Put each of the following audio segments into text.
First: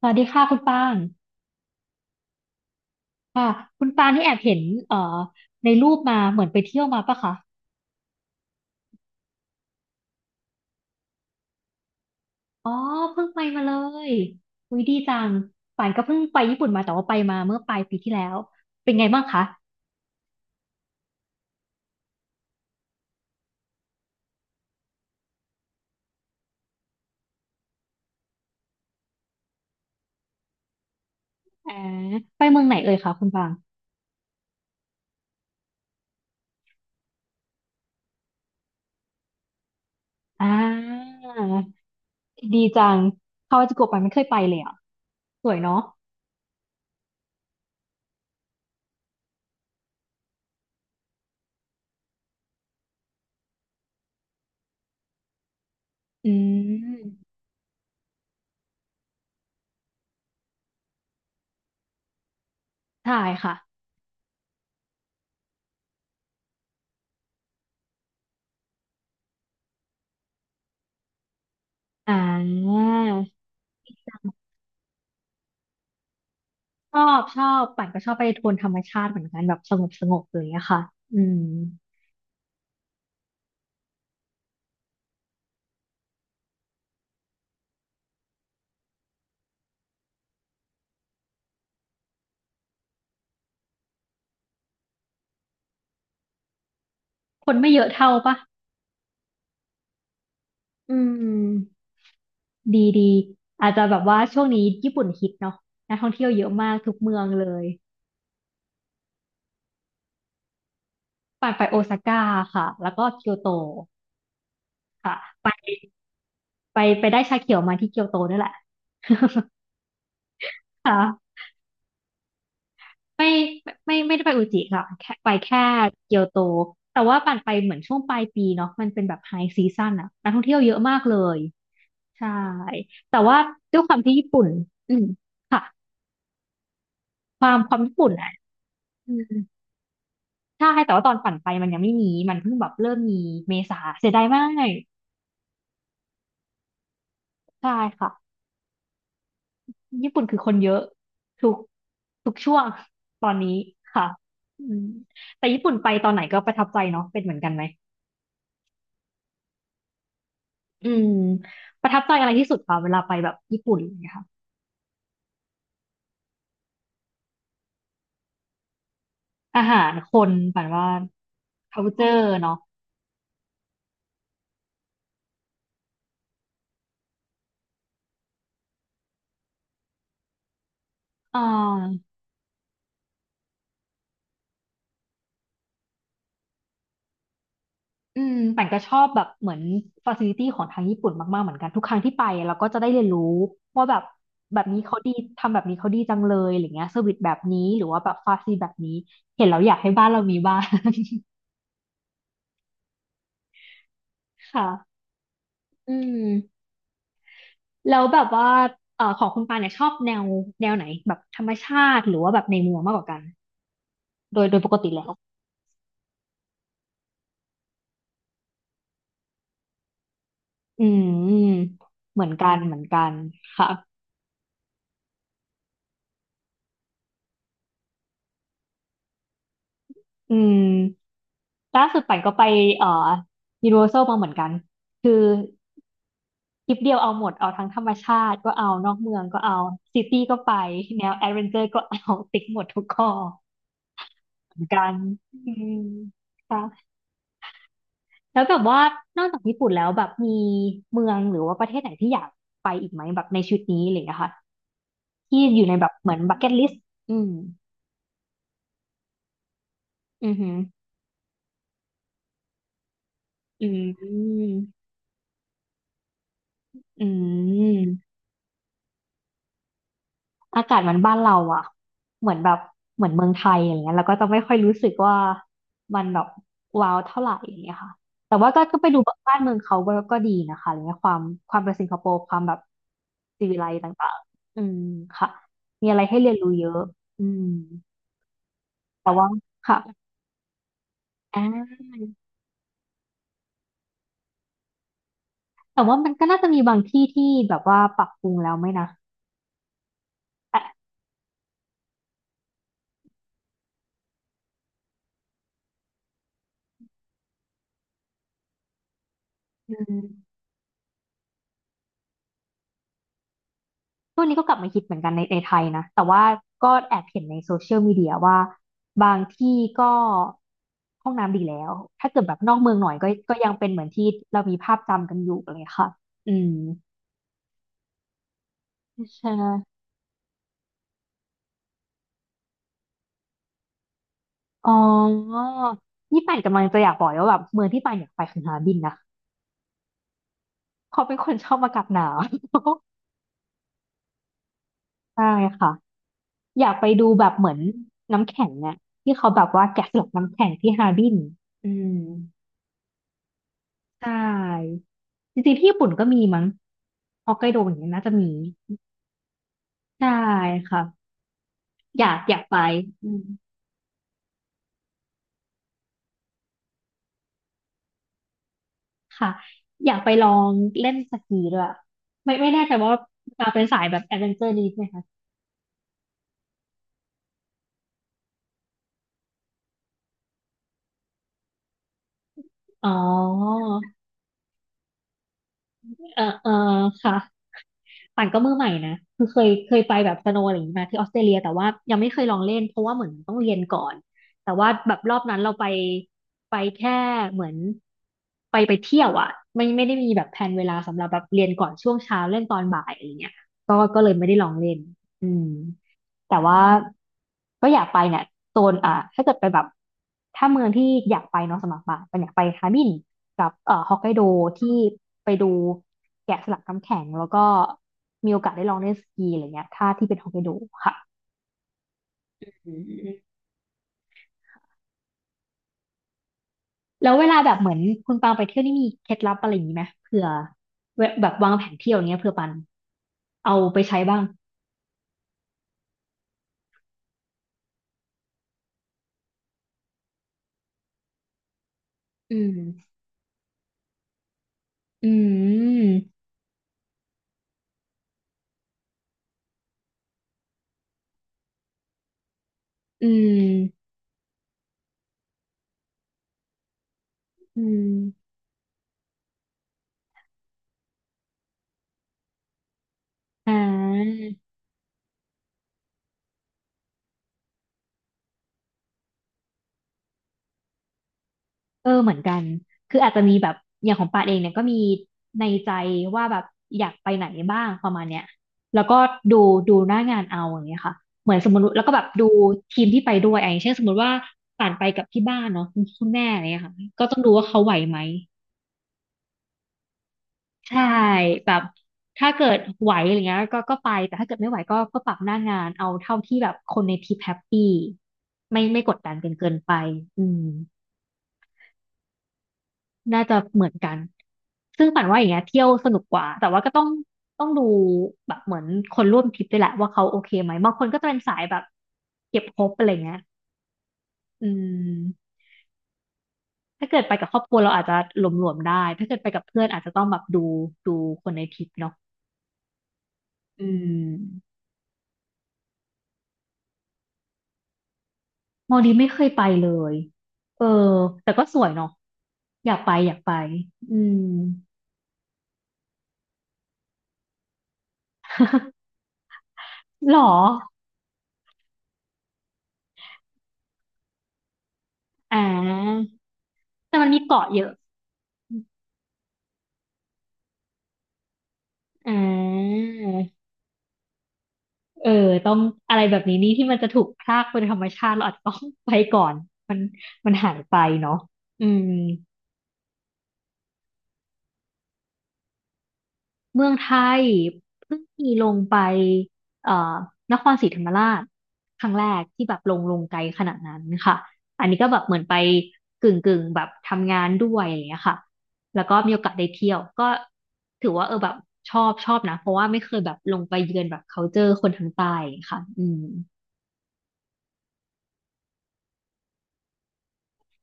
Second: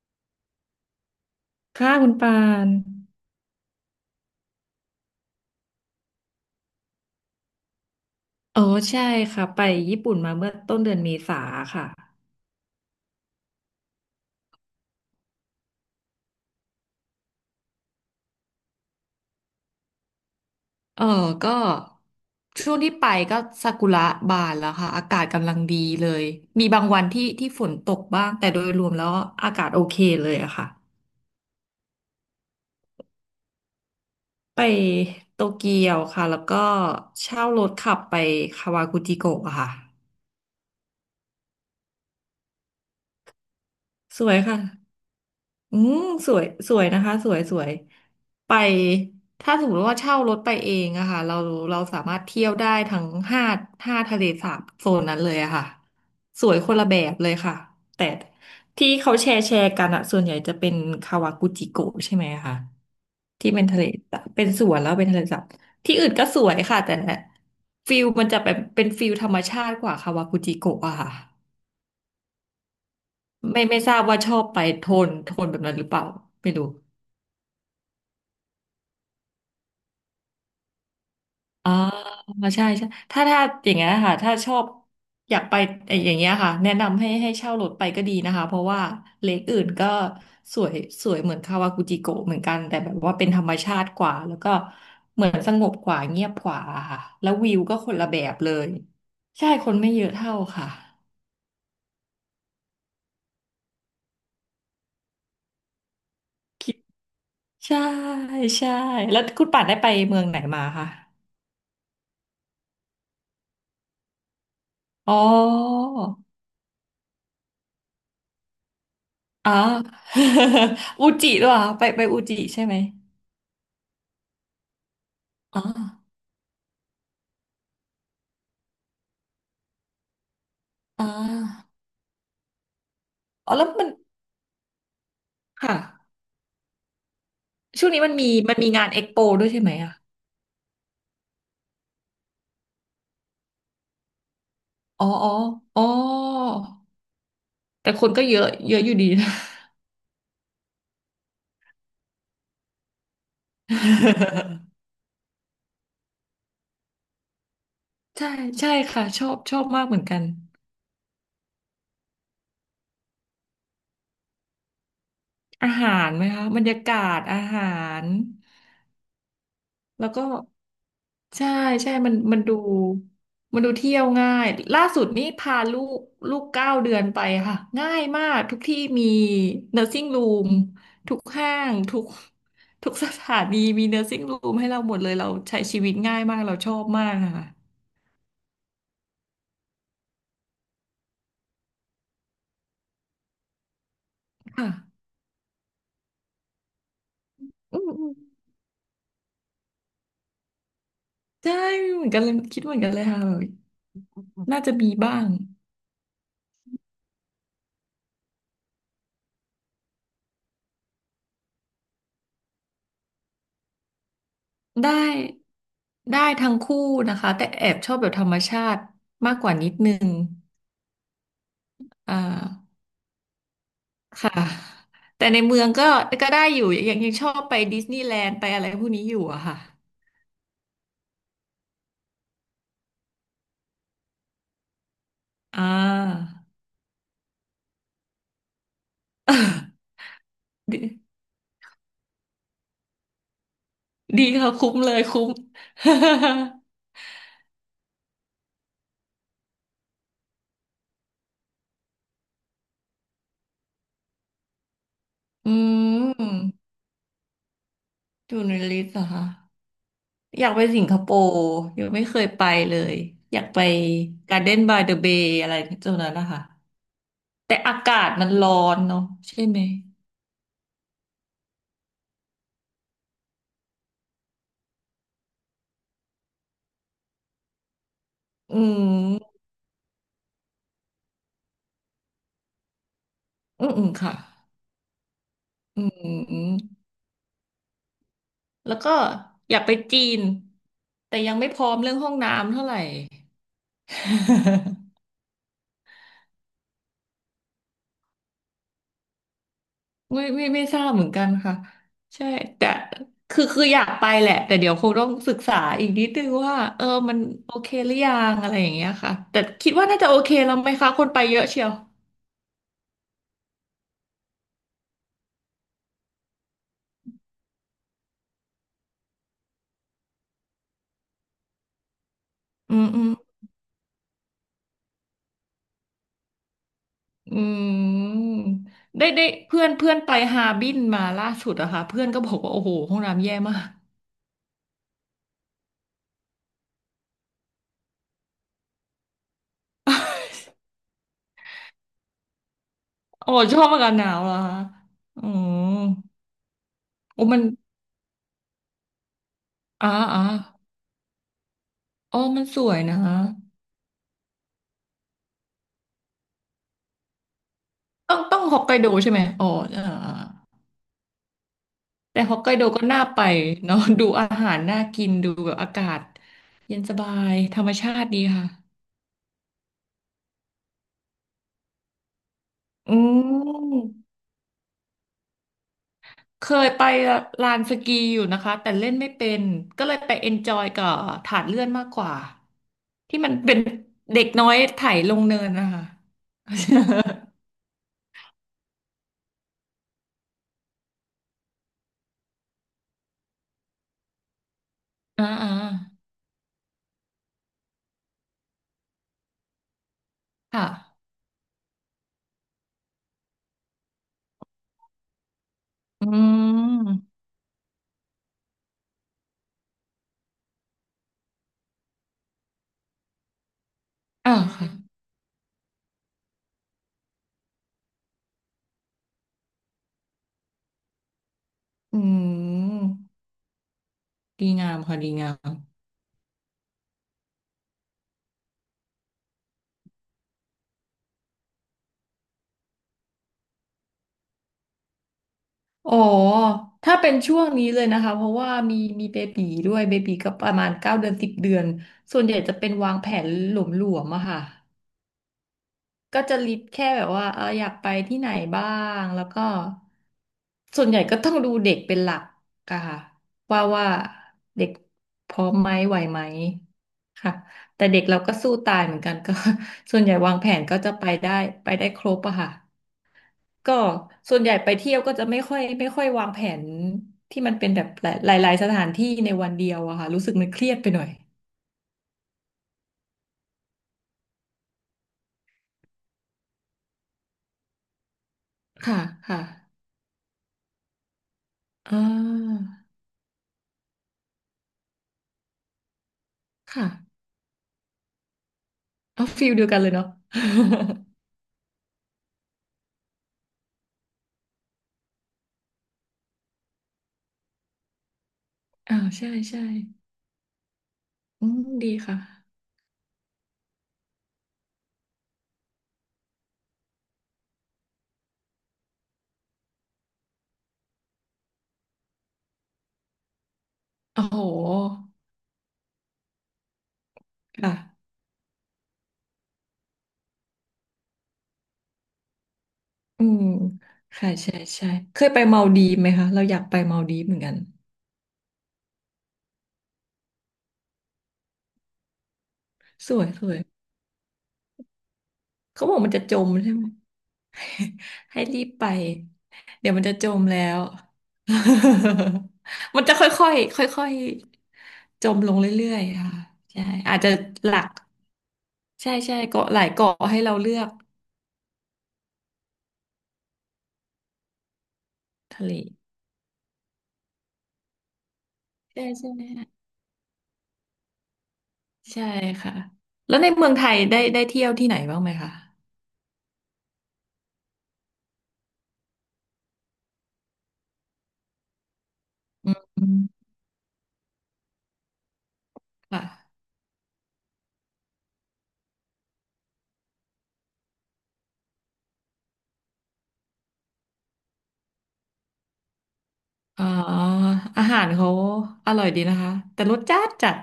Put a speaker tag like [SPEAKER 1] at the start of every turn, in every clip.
[SPEAKER 1] สวัสดีค่ะคุณปาง
[SPEAKER 2] ค่ะคุณปาน
[SPEAKER 1] ค่ะคุณปางที่แอบเห็นเอ่อในรูปมาเหมือนไปเที่ยวมาปะคะ
[SPEAKER 2] เออใช่ค่ะไปญี่ปุ่นมาเมื่อต้นเดือนเมษาค่ะ
[SPEAKER 1] อ๋อเพิ่งไปมาเลยอุ้ยดีจังป่านก็เพิ่งไปญี่ปุ่นมาแต่ว่าไปมาเมื่อปลายปีที่แล้วเป็นไงบ้างคะ
[SPEAKER 2] เออก็ช่วงที่ไปก็ซากุระบานแล้วค่ะอากาศกำลังดีเลยมีบางวันที่ฝนตกบ้างแต่โดยรวมแล้วอากาศโอเคเลยอะค่ะ
[SPEAKER 1] แอมไปเมืองไหนเอ่ยคะคุณปาง
[SPEAKER 2] ไปโตเกียวค่ะแล้วก็เช่ารถขับไปคาวากุจิโกะอะค่ะ
[SPEAKER 1] อ่าดีจังคาวาจิโกะป่านไม่เค
[SPEAKER 2] ส
[SPEAKER 1] ย
[SPEAKER 2] ว
[SPEAKER 1] ไป
[SPEAKER 2] ย
[SPEAKER 1] เล
[SPEAKER 2] ค่ะ
[SPEAKER 1] ยอ่ะสวย
[SPEAKER 2] อื
[SPEAKER 1] เนาะ
[SPEAKER 2] มสวยสวยนะคะสวยสวยไปถ้าสมมติว่าเช่ารถไปเองอะค่ะเราสามารถเที่ยวได้ทั้งห้าห้าทะเลสาบโซนนั้นเลยอะค่ะ
[SPEAKER 1] อื
[SPEAKER 2] สวยคนละแบบ
[SPEAKER 1] ม
[SPEAKER 2] เลยค่ะแต่ที่เขาแชร์กันอะส่วนใหญ่จะเป็นคาวากุจิโกะใช่ไหมคะ
[SPEAKER 1] ใช่
[SPEAKER 2] ที่
[SPEAKER 1] ค่ะ
[SPEAKER 2] เป็นทะเลสาบเป็นสวนแล้วเป็นทะเลสาบที่อื่นก็สวยค่ะแต่ฟิลมันจะแบบเป็นฟิลธรรมชาติกว่าคาวากุจิโกะอะค่ะ
[SPEAKER 1] อ่า
[SPEAKER 2] ไม่ทราบว่าชอบไปโทนโทนแบบนั้นหรือเปล่าไม่รู้
[SPEAKER 1] ชอบปั่นก็ชอบไปโทนธรรมชาติเหมือนกันแบบสงบสงบเลยอะค่ะอืม
[SPEAKER 2] อ๋าใช่ใช่ถ้าอย่างเงี้ยค่ะถ้าชอบอยากไปอย่างเงี้ยค่ะแนะนำให้เช่ารถไปก็ดีนะคะเพราะว่าเลคอื่นก็สวยสวยเหมือนคาวากุจิโกะเหมือนกันแต่แบบว่าเป็นธรรมชาติกว่าแล้วก็เหมือนสงบกว่าเงียบกว่าค่ะแล้ว
[SPEAKER 1] ค
[SPEAKER 2] วิ
[SPEAKER 1] น
[SPEAKER 2] ว
[SPEAKER 1] ไม่
[SPEAKER 2] ก็
[SPEAKER 1] เยอะ
[SPEAKER 2] คนละ
[SPEAKER 1] เท่า
[SPEAKER 2] แบ
[SPEAKER 1] ปะ
[SPEAKER 2] บเลยใช่คนไม่เยอะเท่าค่ะ
[SPEAKER 1] อืมดีดีอาจจะแบบว่าช่วงนี้ญี่ปุ่นฮิตเนาะนักท่องเที่ยวเยอะมา
[SPEAKER 2] คิ
[SPEAKER 1] ก
[SPEAKER 2] ด
[SPEAKER 1] ทุกเมืองเลย
[SPEAKER 2] ใช่ใช่แล้วคุณป่านได้ไปเมืองไหนมาคะ
[SPEAKER 1] ปั่นไปโอซาก้าค่ะแล้วก็เกียวโต
[SPEAKER 2] อ๋
[SPEAKER 1] ค่ะ
[SPEAKER 2] อ
[SPEAKER 1] ไปไปได้ชาเขียวมาที่เกียวโตนี่แหละ
[SPEAKER 2] อ๋อ
[SPEAKER 1] ค
[SPEAKER 2] อุจิ
[SPEAKER 1] ่ะ
[SPEAKER 2] ด้วยเหรอไปอุจิใช่ไหม
[SPEAKER 1] ไม่ไม่ได้ไปอุจิค่ะแค่ไปแค่
[SPEAKER 2] อ๋อ
[SPEAKER 1] เกียวโตแต่ว่าปั่นไปเหมือนช่วงปลายปีเนาะมันเป็นแบบไฮซีซั o นอะนักท่องเที่ยวเยอะมาก
[SPEAKER 2] อ่
[SPEAKER 1] เลย
[SPEAKER 2] า
[SPEAKER 1] ใช่แต่ว่า
[SPEAKER 2] อ๋อแล้ว
[SPEAKER 1] ด้วย
[SPEAKER 2] มัน
[SPEAKER 1] ความที่ญี่ปุ่นอืมค่ะ
[SPEAKER 2] ค่ะ
[SPEAKER 1] ความ
[SPEAKER 2] ช่วง
[SPEAKER 1] ญี่
[SPEAKER 2] นี้
[SPEAKER 1] ปุ่
[SPEAKER 2] มั
[SPEAKER 1] น
[SPEAKER 2] นมี
[SPEAKER 1] อะ
[SPEAKER 2] มันมีงานเอ็ก
[SPEAKER 1] อื
[SPEAKER 2] โป
[SPEAKER 1] ม
[SPEAKER 2] ด้วยใช่ไหมอ่ะ
[SPEAKER 1] ใช่แต่ว่าตอนปั่นไปมันยังไม่มีมันเพิ่งแบบเริ่มมีเมษาเสียดายมาก
[SPEAKER 2] อ๋ออ๋อ อ๋อ
[SPEAKER 1] ใช่
[SPEAKER 2] แต่ค
[SPEAKER 1] ค่ะ
[SPEAKER 2] นก็เยอะ เยอะอยู่ดีนะ
[SPEAKER 1] ญี่ปุ่นคือคนเยอะทุกทุกช่วงตอนนี้ค่ะอืม แต่ญี่ปุ่นไปตอนไหนก็ประทับใจเนาะเป็นเหมือนกันไหม
[SPEAKER 2] ใช่ ใช่ค่ะ ชอบ ชอบมากเหมือนกัน
[SPEAKER 1] อืมประทับใจอะไรที่สุดคะเวลาไปแบบญี่ปุ่นอย่างเงี้ยค่ะ
[SPEAKER 2] อาหารไหมคะบรรยากาศอาหาร
[SPEAKER 1] อาหาร
[SPEAKER 2] แล้
[SPEAKER 1] ค
[SPEAKER 2] วก็
[SPEAKER 1] นปันว่า
[SPEAKER 2] ใช่ใช่มัน
[SPEAKER 1] culture
[SPEAKER 2] มันดู
[SPEAKER 1] เนาะ
[SPEAKER 2] มันดูเที่ยวง่ายล่าสุดนี่พาลูกเก้าเดือนไปค่ะง่ายมากทุกที่มี nursing room ทุก
[SPEAKER 1] อ่
[SPEAKER 2] ห้างทุก
[SPEAKER 1] า
[SPEAKER 2] ทุกสถานีมี nursing room ให้เราหมดเลยเราใช้ชีวิตง่ายมากเราชอบมากค่ะ
[SPEAKER 1] อืมแต่ก็ชอบแบบเหมือนฟ a ซิลิตี้ของทางญี่ปุ่นมากๆเหมือนกันทุกครั้งที่ไปเราก็จะได้เรียนรู้ว่าแบบแบบ
[SPEAKER 2] ค่ะ
[SPEAKER 1] นี้เขาดีทำแบบนี้เขาดีจังเลยอะไรเงี้ยเซอร์วิสแบบนี้
[SPEAKER 2] อื
[SPEAKER 1] หรือ
[SPEAKER 2] ม
[SPEAKER 1] ว่า
[SPEAKER 2] อื
[SPEAKER 1] แบ
[SPEAKER 2] ม
[SPEAKER 1] บฟาซิลิตี้แบบนี้เห็นแล้วอยากให้บ้านเรามีบ้าง
[SPEAKER 2] ใช่เหมือนกันเลยคิดเหมือนกันเลยค่ะแบบ น่าจะมี
[SPEAKER 1] ค่ะ
[SPEAKER 2] บ้าง
[SPEAKER 1] อืมแล้วแบบว่าของคุณปาเนี่ยชอบแนวแนวไหนแบบธรรมชาติหรือว่าแบบในเมืองมากกว่ากันโดยปกติ
[SPEAKER 2] ได้
[SPEAKER 1] แล้ว
[SPEAKER 2] ได้ทั้งคู่นะคะแต่แอบชอบแบบธรรมชาติมากกว่านิดนึง
[SPEAKER 1] อืม
[SPEAKER 2] อ่า
[SPEAKER 1] เหมือนกันเหมือนกันค่ะ
[SPEAKER 2] ค่ะแต่ในเมืองก็ก็ได้อยู่ยังชอบไปดิสนีย์แลนด์ไปอะไรพวกนี้อยู่อะค่ะ
[SPEAKER 1] อืมล่าสุดปันก็ไปเอ่อ u n i v e r s ซ l มาเหมือนกันคือ
[SPEAKER 2] อ่า
[SPEAKER 1] ทริปเดียวเอาหมดเอาทั้งธรรมชาติก็เอานอกเมืองก็เอาซิตี้ก็ไป
[SPEAKER 2] ดี
[SPEAKER 1] แนวแอดเวนเจอร์ก็เอาติ๊กหมดทุกข้อ
[SPEAKER 2] ดีค่ะ
[SPEAKER 1] เหมือน
[SPEAKER 2] คุ้ม
[SPEAKER 1] กั
[SPEAKER 2] เล
[SPEAKER 1] น
[SPEAKER 2] ยคุ้ม
[SPEAKER 1] อืมค่ะแล้วแบบว่านอกจากญี่ปุ่นแล้วแบบมีเมืองหรือว่าประเทศไหนที่อยากไปอีกไหมแบบในชีวิตนี้อะไรอย่างเงี้ยค่ะที่
[SPEAKER 2] อื
[SPEAKER 1] อยู่ในแบบเหมือน
[SPEAKER 2] ม
[SPEAKER 1] บักเก็ตลิสต์อืม
[SPEAKER 2] อยู่ในลิสต์เหรอคะ
[SPEAKER 1] อือ
[SPEAKER 2] อ
[SPEAKER 1] หื
[SPEAKER 2] ยาก
[SPEAKER 1] อ
[SPEAKER 2] ไปสิงคโปร์ยังไม่เคยไปเลยอยากไป
[SPEAKER 1] อื
[SPEAKER 2] การ์
[SPEAKER 1] ม
[SPEAKER 2] เด้นบายเดอะเบย์อะไรตรงนั้นนะคะ
[SPEAKER 1] อื
[SPEAKER 2] แต่อากาศ
[SPEAKER 1] ม
[SPEAKER 2] มันร้อนเนาะใช่ไหม
[SPEAKER 1] อากาศมันบ้านเราอะเหมือนแบบเหมือนเมืองไทยอย่างเงี้ยแล้วก็จะไม่ค่อยรู้สึกว่ามันแบบว้าวเท่าไหร่อย่างเงี้ยค่ะแต่ว่า
[SPEAKER 2] อื
[SPEAKER 1] ก็ไปดูบ้าน
[SPEAKER 2] ม
[SPEAKER 1] เมืองเขาก็ดีนะคะอะไรเงี้ยความความเป็นสิงคโปร์ความแบบสิวิไล
[SPEAKER 2] อืม
[SPEAKER 1] ซ์
[SPEAKER 2] อืม
[SPEAKER 1] ต่า
[SPEAKER 2] ค่ะ
[SPEAKER 1] งๆอืมค่ะ
[SPEAKER 2] อื
[SPEAKER 1] มีอะไรให้เรียนรู้เยอะ
[SPEAKER 2] ม
[SPEAKER 1] อืม
[SPEAKER 2] แล้วก็
[SPEAKER 1] แต่ว่า
[SPEAKER 2] อยากไป
[SPEAKER 1] ค่ะ
[SPEAKER 2] จีนแต่ยัง
[SPEAKER 1] อ่า
[SPEAKER 2] ไม่พร้อมเรื่องห้องน้ำเท่าไหร่
[SPEAKER 1] แต่ว่ามันก็น่าจะมีบางที่ที่แบบว่าปรับปรุงแล้วไหมนะ
[SPEAKER 2] ไม่ไม่
[SPEAKER 1] แต่
[SPEAKER 2] ไม่ทราบเหมือนกันค่ะใช่แต่คืออยากไปแหละแต่เดี๋ยวคงต้องศึกษาอีกนิดนึงว่าเออมันโอเคหรือยังอะไรอย่างเงี้ยค่ะแต่คิ
[SPEAKER 1] อื
[SPEAKER 2] ดว่าน่า
[SPEAKER 1] ม
[SPEAKER 2] จะโอเคแล้วไหมคะคนไปเยอะเชียว
[SPEAKER 1] ช่วงนี้ก็กลับมาคิดเหมือนกันในไทยนะแต่ว่าก็แอบเห็นในโซเชียลมีเดียว่าบางที่ก็ห้องน้ำดีแล้วถ้าเกิดแบบนอกเมื
[SPEAKER 2] อื
[SPEAKER 1] องห
[SPEAKER 2] ม
[SPEAKER 1] น่อย
[SPEAKER 2] อื
[SPEAKER 1] ก็
[SPEAKER 2] ม
[SPEAKER 1] ก็ยังเป็นเหมือนที่เรามีภาพจำกันอยู่อะไรเลยค่ะอืม
[SPEAKER 2] อืมได้ได้
[SPEAKER 1] ใช่ไหม
[SPEAKER 2] เพื่อนเพื่อนไปฮาร์บินมาล่าสุดอะค่ะเพื่อนก็บอกว่าโอ้โหห้องน้ำแย่มาก
[SPEAKER 1] อ๋อนี่ป่านกำลังจะอยากบอกเลยว่าแบบเมืองที่ป่านอยากไปคือฮาร์บินนะ เพราะเป็นคนชอบอากาศหนาว
[SPEAKER 2] โอ้ชอบอากาศหนาวเหรอคะ อื
[SPEAKER 1] ใช่
[SPEAKER 2] ม
[SPEAKER 1] ค่ะอยากไปดู
[SPEAKER 2] โอ้
[SPEAKER 1] แบบ
[SPEAKER 2] มัน
[SPEAKER 1] เหมือนน้ำแข็งเนี่ยที่เขาแบบว่าแกะ
[SPEAKER 2] อ่า
[SPEAKER 1] สลัก
[SPEAKER 2] อ่า
[SPEAKER 1] น้ำแข็งที่ฮาร์บินอืม
[SPEAKER 2] อ๋อมันสวยนะ
[SPEAKER 1] ใช่จริงๆที่ญี่ปุ่นก็มีมั้งฮอกไกโดอย่างเงี้ยน่าจะ
[SPEAKER 2] ต้อง
[SPEAKER 1] มี
[SPEAKER 2] ต้องฮอกไกโดใช่ไหมอ๋ออ่า
[SPEAKER 1] ใช่
[SPEAKER 2] อ่า
[SPEAKER 1] ค่ะอยาก
[SPEAKER 2] แต่ฮ
[SPEAKER 1] อ
[SPEAKER 2] อ
[SPEAKER 1] ยา
[SPEAKER 2] ก
[SPEAKER 1] ก
[SPEAKER 2] ไก
[SPEAKER 1] ไป
[SPEAKER 2] โดก็น่า
[SPEAKER 1] อื
[SPEAKER 2] ไป
[SPEAKER 1] ม
[SPEAKER 2] เนาะ ดูอาหารน่ากิน ดูแบบอากาศเย็นสบายธรรมชาติดีค่ะ
[SPEAKER 1] ค่ะอยากไปลองเล่นสกีด้วยไม่แน่ใจว่า
[SPEAKER 2] อื
[SPEAKER 1] อ่าเป็นสาย
[SPEAKER 2] ม
[SPEAKER 1] แบบแอดเวนเจอร์นี้ไหมคะ
[SPEAKER 2] เคยไปลานสกีอยู่นะคะ แต่เล่นไม่เป็น ก็เลยไปเอนจอยกับถาดเลื่อนมากกว่า
[SPEAKER 1] อ๋อ
[SPEAKER 2] ที่มันเป็นเด็กน้อยไถลงเนินนะคะ
[SPEAKER 1] เออเออค่ะ ปั่นก็มือใหม่นะคือเคยไปแบบสโนว์อะไรอย่างนี้มาที่ออสเตรเลียแต่ว่ายังไม่เคยลองเล่นเพราะว่าเหมือนต้องเรียนก่อนแต่ว่าแบบรอ บ
[SPEAKER 2] อ่า
[SPEAKER 1] นั้น
[SPEAKER 2] อ่า
[SPEAKER 1] เราไปไปแค่เหมือนไปไปเที่ยวอ่ะไม่ได้มีแบบแผนเว
[SPEAKER 2] ค่ะ
[SPEAKER 1] ลาสำหรับแบบเรียนก่อนช่วงเช้าเล่นตอนบ่ายอะไรเงี้ยก็เลยไม่ได้ลองเล่นอืม
[SPEAKER 2] อื
[SPEAKER 1] แต่ว่า
[SPEAKER 2] ม
[SPEAKER 1] ก็อยากไปเนี่ยโซนถ้าเกิดไปแบบถ้าเมืองที่อยากไปเนาะสำหรับปะมันอยากไปฮามินกับฮอกไกโด
[SPEAKER 2] อ่าค่ะ
[SPEAKER 1] ที่ไปดูแกะสลักน้ำแข็งแล้วก็มีโอกาสได้ลองเล่นสกีอะไรเงี้ยถ้าที่เป็นฮอกไกโดค่ะ
[SPEAKER 2] อื
[SPEAKER 1] อื
[SPEAKER 2] ม
[SPEAKER 1] ม
[SPEAKER 2] ดีงามค่ะดีงาม
[SPEAKER 1] แล้วเวลาแบบเหมือนคุณปางไปเที่ยวนี่มีเคล็ดลับอะไรอย่างนี้ไหมเผื่อเวแบบวางแผนเที่ยวอย่างเงี้ยเผื่อปันเอาไปใช้บ้าง
[SPEAKER 2] อ๋อถ้าเป็นช่วงนี้เลยนะคะเพราะว่ามีเบบีด้วยเบบีก็ประมาณเก้าเดือน10 เดือนส่วนให
[SPEAKER 1] อื
[SPEAKER 2] ญ่จะ
[SPEAKER 1] ม
[SPEAKER 2] เป็นวางแผนหลวมๆอะค่ะ
[SPEAKER 1] อืม
[SPEAKER 2] ก็จะลิสต์แค่แบบว่าเอออยากไปที่ไหนบ้างแล้วก็ส่วนใหญ่ก็ต้องดูเด็กเป็นหลักอะค่ะ
[SPEAKER 1] อื
[SPEAKER 2] ว่า
[SPEAKER 1] ม
[SPEAKER 2] ว่าเด็กพร้อมไหมไหวไหมค่ะ
[SPEAKER 1] อื
[SPEAKER 2] แต่เด็กเรา
[SPEAKER 1] ม
[SPEAKER 2] ก็สู้ตายเหมือนกันก็ ส่วนใหญ่วางแผนก็จะไปได้ครบอะค่ะ
[SPEAKER 1] อ่
[SPEAKER 2] ก็ส่
[SPEAKER 1] า
[SPEAKER 2] วนใหญ่ไปเที่ยวก็จะไม่ค่อยวางแผนที่มันเป็นแบบหลายหลายๆสถานที่ในวันเดียวอะค่ะรู้สึกมันเครียดไปหน่อย
[SPEAKER 1] เออเหมือนกัน คืออาจจะมีแบบอย่างของปาเองเนี่ยก็มีในใจว่าแบบอยากไปไหนบ้างประมาณเนี้ยแล้วก็
[SPEAKER 2] ค่ะ
[SPEAKER 1] ดู
[SPEAKER 2] ค่ะ
[SPEAKER 1] ดูหน้างานเอาอย่างเงี้ยค่ะเหมือนสมมติแล้วก็
[SPEAKER 2] อ่
[SPEAKER 1] แบบดู
[SPEAKER 2] า
[SPEAKER 1] ทีมที่ไปด้วยอะอย่างเช่นสมมติว่าป่านไปกับที่บ้านเนาะคุณแม่อะไรเงี้ยค่ะก็ต้
[SPEAKER 2] ค่ะ
[SPEAKER 1] องดูว่าเขาไหวไหม
[SPEAKER 2] เอาฟิลเดียวกันเลยเนาะ
[SPEAKER 1] ใช่แบบถ้าเกิดไหวอะไรเงี้ยก็ก็ไปแต่ถ้าเกิดไม่ไหวก็ก็ปรับหน้างานเอาเท่าที่แบบคนในทีมแฮปปี้ไม่ ก
[SPEAKER 2] อ่า
[SPEAKER 1] ดดันกั
[SPEAKER 2] ใช่
[SPEAKER 1] นเกิน
[SPEAKER 2] ใช่
[SPEAKER 1] ไปอืม
[SPEAKER 2] อืมดีค่ะ
[SPEAKER 1] น่าจะเหมือนกัน ซึ่งปั่นว่าอย่างเงี้ยเที่ยวสนุกกว่า แต่ว่าก็ต้องต้องดูแบบเหมือนคนร่วมทริปด้วยแหละว่าเขาโอเคไหมบางคนก็จะเป็นสายแบบเก็บครบอะไรเงี้ย
[SPEAKER 2] โอ้โห
[SPEAKER 1] อืมถ้าเกิดไปกับครอบครัวเราอาจจะ
[SPEAKER 2] ค่ะ
[SPEAKER 1] หลวมๆได้ถ้าเกิดไปกับเพื่อนอาจจะต้องแบบดูดูคนในทริปเนาะ
[SPEAKER 2] อืม
[SPEAKER 1] อื
[SPEAKER 2] ค่ะใช่
[SPEAKER 1] ม
[SPEAKER 2] ใช่เคยไปเมาดีฟไหมคะเราอยากไปเมาดีฟเหมือนกัน
[SPEAKER 1] มอลดีฟไม่เคยไปเลยเออแต่ก็สวยเนาะอยากไปอ
[SPEAKER 2] ส
[SPEAKER 1] ยาก
[SPEAKER 2] วย
[SPEAKER 1] ไป
[SPEAKER 2] สวย
[SPEAKER 1] อืม
[SPEAKER 2] เขาบอกมันจะจมใช่ไหม ให้รีบไปเดี๋ยวมัน
[SPEAKER 1] ห
[SPEAKER 2] จะ
[SPEAKER 1] รอ
[SPEAKER 2] จมแล้ว มันจะค่อยๆค่อยๆจม
[SPEAKER 1] อ่า
[SPEAKER 2] ลงเรื่อยๆค่ะใช่
[SPEAKER 1] แต่มัน
[SPEAKER 2] อา
[SPEAKER 1] มี
[SPEAKER 2] จจะ
[SPEAKER 1] เกาะเย
[SPEAKER 2] ห
[SPEAKER 1] อะ
[SPEAKER 2] ลักใช่ใช่เกาะหลายเกาะให้เราเลือก
[SPEAKER 1] อ่า เออต้อง
[SPEAKER 2] ทะเล
[SPEAKER 1] อะไรแบบนี้นี่ที่มันจะถูกพรากเป็นธรรมชาติเราอาจจะต้องไป
[SPEAKER 2] ใช่
[SPEAKER 1] ก่อ
[SPEAKER 2] ใช่
[SPEAKER 1] น
[SPEAKER 2] ไหม
[SPEAKER 1] มันมันหายไปเนาะอืม
[SPEAKER 2] ใช่ค่ะแล้วในเมืองไทยได้เที่ยวที่ไหนบ้างไหมคะ
[SPEAKER 1] เมืองไทยเพิ่งมีลงไปเอ่อนครศรีธรรมราชครั้งแรกที่แบบ
[SPEAKER 2] อื
[SPEAKER 1] ล
[SPEAKER 2] ม
[SPEAKER 1] งล
[SPEAKER 2] อื
[SPEAKER 1] งไก
[SPEAKER 2] ม
[SPEAKER 1] ลขนาดนั้นค่ะอันนี้ก็แบบเหมือนไปกึ่งกึ่ง
[SPEAKER 2] ค่ะ
[SPEAKER 1] แบบทำงานด้วยอะไรอย่างเงี้ยค่ะแล้วก็มีโอกาสได้เที่ยวก็ถือว่าเออแบบชอบชอบนะเพราะว่าไม่เคยแบบลงไปเยือนแบบ culture คนทางใต้ค่ะอืม
[SPEAKER 2] อ๋ออาหารเขาอร่อยดีนะคะแต่รสจัดจัด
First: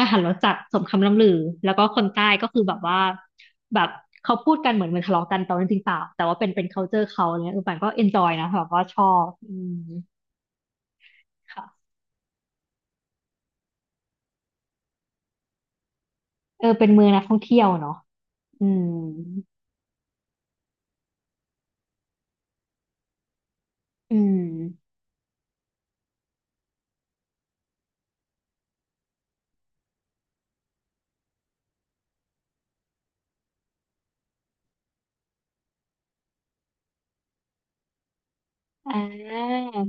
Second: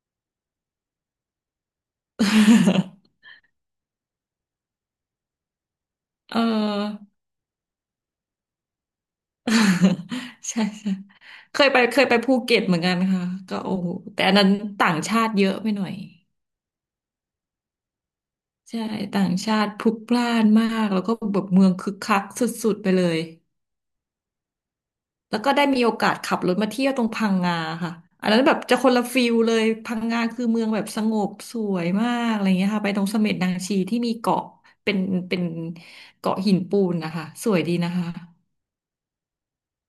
[SPEAKER 1] อาหารรสจัดสมคำล่ำลือแล้วก็คนใต้ก็คือแบบว่าแบบเขาพูดกันเหมือนเหมือนทะเลาะกันแต่ว่าจริงๆเปล่าแต่
[SPEAKER 2] เอ
[SPEAKER 1] ว่า
[SPEAKER 2] อ
[SPEAKER 1] เป็น culture เขาเนี่ยเออปันก็ enjoy นะแบบว่าชอบอืม
[SPEAKER 2] ใช่ใช่เคยไป
[SPEAKER 1] ค่ะ
[SPEAKER 2] เคยไปภูเก็ตเหมือนกันค่ะก็โอ้โหแต่อันนั้นต่างชาติเยอะไปหน่อย
[SPEAKER 1] เออเป็นเมืองนักท่องเที่ยวเนาะอื
[SPEAKER 2] ใช่
[SPEAKER 1] ม
[SPEAKER 2] ต่างชาติพลุกพล่านมากแล้วก็แบบเมืองคึกคักสุดๆไปเลย
[SPEAKER 1] อืม
[SPEAKER 2] แล้วก็ได้มีโอกาสขับรถมาเที่ยวตรงพังงาค่ะอันนั้นแบบจะคนละฟิลเลยพังงาคือเมืองแบบสงบสวยมากอะไรเงี้ยค่ะไปตรงเสม็ดนางชีที่มีเกาะเป็นเป็นเกาะหินปูนนะคะสวยดีนะคะ
[SPEAKER 1] อ่า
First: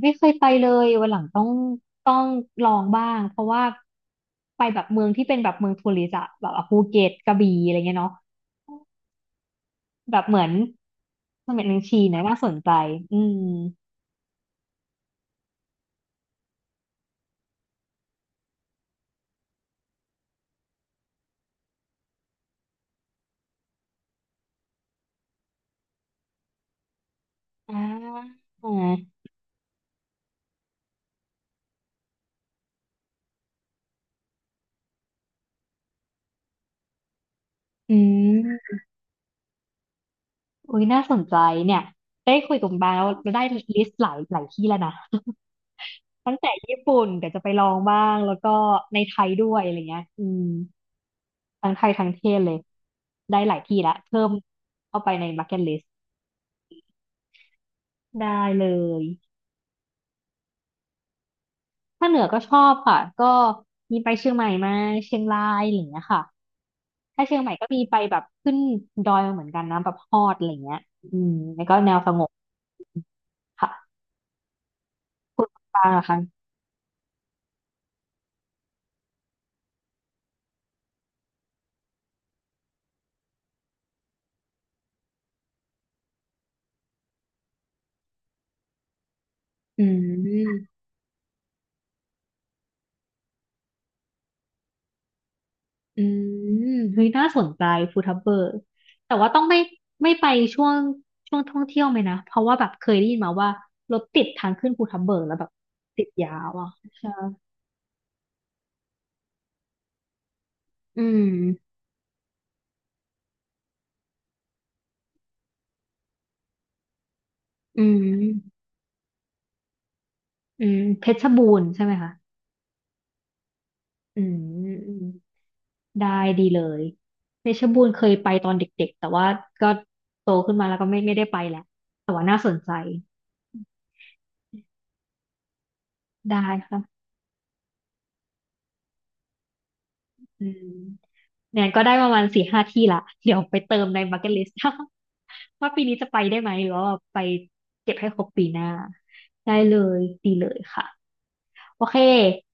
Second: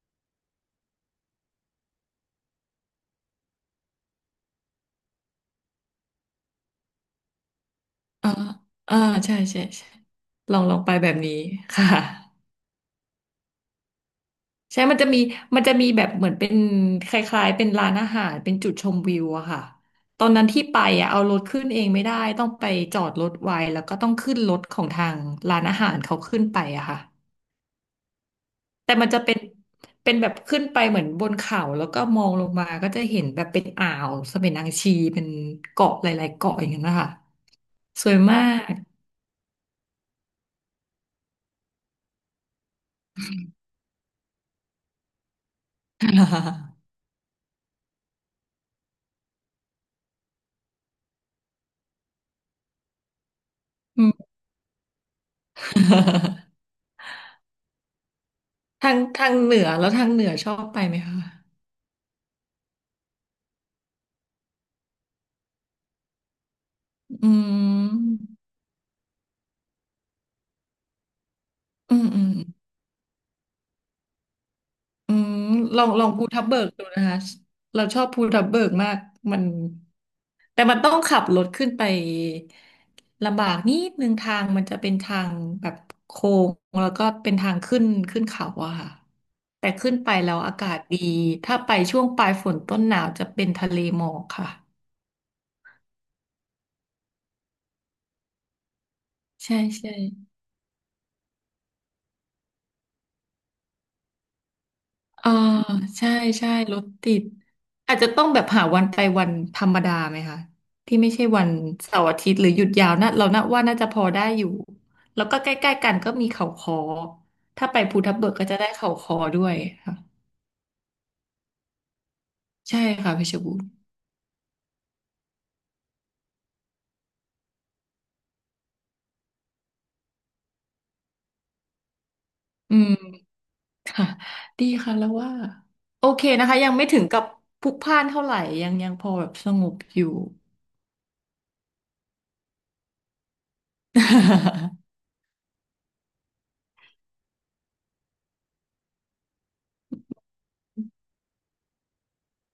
[SPEAKER 1] ไม่เคยไปเลยวันหลังต้องต้องลองบ้างเพราะว่าไปแบบเมืองที่เป็นแบบเมืองทัวริสต์อะแบบอ่ะภูเก็ตกระบี่อะไรเงี้ยเนาะ
[SPEAKER 2] อ่าอ่าใช่ใช่ใช่
[SPEAKER 1] แบบเหมือน
[SPEAKER 2] ลองลองไปแบบนี้
[SPEAKER 1] เสม็ดนาง
[SPEAKER 2] ค่ะ
[SPEAKER 1] ชีนะน่าสนใจอืม
[SPEAKER 2] ใช่มันจะมีมันจะมีแบบเหมือนเป็นคล้ายๆเป็นร้านอาหาร เป็นจุดชมวิวอะค่ะ ตอนนั้นที่ไปอะเอารถขึ้นเองไม่ได้ต้องไปจอดรถไว้แล้วก็ต้องขึ้นรถของทางร้านอาหารเขาขึ้นไปอะค่ะ
[SPEAKER 1] อ่
[SPEAKER 2] แต่มันจะ
[SPEAKER 1] า
[SPEAKER 2] เป็นเป็นแบบขึ้นไปเหมือนบนเขาแล้วก็มองลงมาก็จะเห็นแบบเป็นอ่าวเสม็นางชีเป็นเกาะหลายๆเกาะอย่างนั้นนะคะ
[SPEAKER 1] อื
[SPEAKER 2] สวยมาก
[SPEAKER 1] มอุ้ยน่าสนใจเนี่ยได้คุยกับคุณบาแล้วเราได้ลิสต์หลายหลายที่แล้วนะ ตั้งแต่ ญี่ปุ่นเดี๋ยวจะไปลองบ้างแล้วก็ในไทยด้วยอะไรเงี้ยอืมทั้งไทยทั้งเทศเลยได้หลายที่ละ
[SPEAKER 2] อืม
[SPEAKER 1] เพิ่มเข้าไปใน bucket list ได้เล
[SPEAKER 2] ทาง
[SPEAKER 1] ย
[SPEAKER 2] ทางเหนือแล้วทางเหนือชอบไปไหมคะ
[SPEAKER 1] ถ้าเหนือก็ชอบค่ะก็มีไปเชียงใหม่มาเชียงรายอะไรอย่างเงี้ยค่ะถ้า
[SPEAKER 2] อื
[SPEAKER 1] เชียงใหม่ก็มีไปแบ
[SPEAKER 2] ม
[SPEAKER 1] บขึ้นดอยมาเหมือนกันนะแบบฮอดอะไรอย่างเงี้ยอืมแล้วก็แน
[SPEAKER 2] อื
[SPEAKER 1] ว
[SPEAKER 2] ม
[SPEAKER 1] ส
[SPEAKER 2] อื
[SPEAKER 1] ง
[SPEAKER 2] ม
[SPEAKER 1] บค่ะ
[SPEAKER 2] อืม
[SPEAKER 1] คุณ
[SPEAKER 2] ล
[SPEAKER 1] บา
[SPEAKER 2] อ
[SPEAKER 1] ง
[SPEAKER 2] ง
[SPEAKER 1] เหร
[SPEAKER 2] ล
[SPEAKER 1] อะ
[SPEAKER 2] อง
[SPEAKER 1] คะ
[SPEAKER 2] ภูทับเบิกดูนะคะเราชอบภูทับเบิกมากมันแต่มันต้องขับรถขึ้นไปลำบากนิดนึงทางมันจะเป็นทางแบบโค้งแล้วก็เป็นทางขึ้นขึ้นเขาอะค่ะแต่
[SPEAKER 1] อื
[SPEAKER 2] ขึ้นไปแล้วอากา
[SPEAKER 1] ม
[SPEAKER 2] ศดีถ้าไปช่วงปลายฝนต้นหนาวจะเป็นทะเลหมอกค่ะ
[SPEAKER 1] อืมเฮ้ยน่าสนใจฟูทับเบิร์กแต่ว่าต้อง
[SPEAKER 2] ใช่
[SPEAKER 1] ไม่
[SPEAKER 2] ใช่
[SPEAKER 1] ไม่ไปช่วงช่วงท่องเที่ยวไหมนะ เพราะว่าแบบเคยได้ยินมาว่ารถติดทางขึ้นภูทับเบิก
[SPEAKER 2] เอ่า
[SPEAKER 1] แล้วแบบติด
[SPEAKER 2] ใช่
[SPEAKER 1] ยา
[SPEAKER 2] ใช่
[SPEAKER 1] วอ่ะ
[SPEAKER 2] รถ
[SPEAKER 1] ใช่
[SPEAKER 2] ติดอาจจะต้องแบบหาวันไปวันธรรมดาไหมคะที่
[SPEAKER 1] อื
[SPEAKER 2] ไม่ใช่วัน
[SPEAKER 1] ม
[SPEAKER 2] เสาร์อาทิตย์หรือหยุดยาวนะเราน่าว่าน่าจะพอได้อยู่แล้วก็ใกล้ๆกันก็มีเขาคอถ้าไป
[SPEAKER 1] อื
[SPEAKER 2] ภูทับเบิกก็จะ
[SPEAKER 1] ม
[SPEAKER 2] ได้เขาคอด้วยค่ะ
[SPEAKER 1] อืม เพชรบูรณ์ใช่ไหมคะ
[SPEAKER 2] ใช่ค่ะเพชรบูรณ์
[SPEAKER 1] อืมอืมได้ดีเลย เพชรบูรณ์เคยไปตอนเด็กๆ แต่ว่าก็โตขึ้นมาแล้วก็ไม่ได้ไปแหละ แต่ว่าน่าสนใจ
[SPEAKER 2] อืมค่ะดีค่ะแล้วว่าโอเค
[SPEAKER 1] ได้
[SPEAKER 2] นะคะยังไม่ถึ
[SPEAKER 1] ค่ะ
[SPEAKER 2] งกับพลุกพล่านเท่าไหร่ยังยังพอแบบสงบอยู่
[SPEAKER 1] อืมเนี่ยก็ได้ประมาณสี่ห้าที่ละเดี๋ยวไปเติมในบักเก็ตล s ส ว่าปีนี้จะไปได้ไหมหรือว่าไปเก็บให้ครบปีหน้าได้เลยดีเลยค่ะโอเค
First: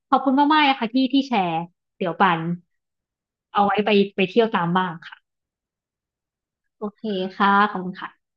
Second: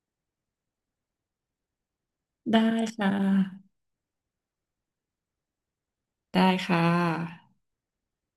[SPEAKER 1] ขอบคุณมากๆนะคะที่แชร์เดี๋ยวปัน
[SPEAKER 2] ได้ค่ะ
[SPEAKER 1] เอาไว้ไปไปเที่ยวตามบ้างค่ะ
[SPEAKER 2] ได้ค่ะ
[SPEAKER 1] โอเคค่ะขอบคุณค่ะ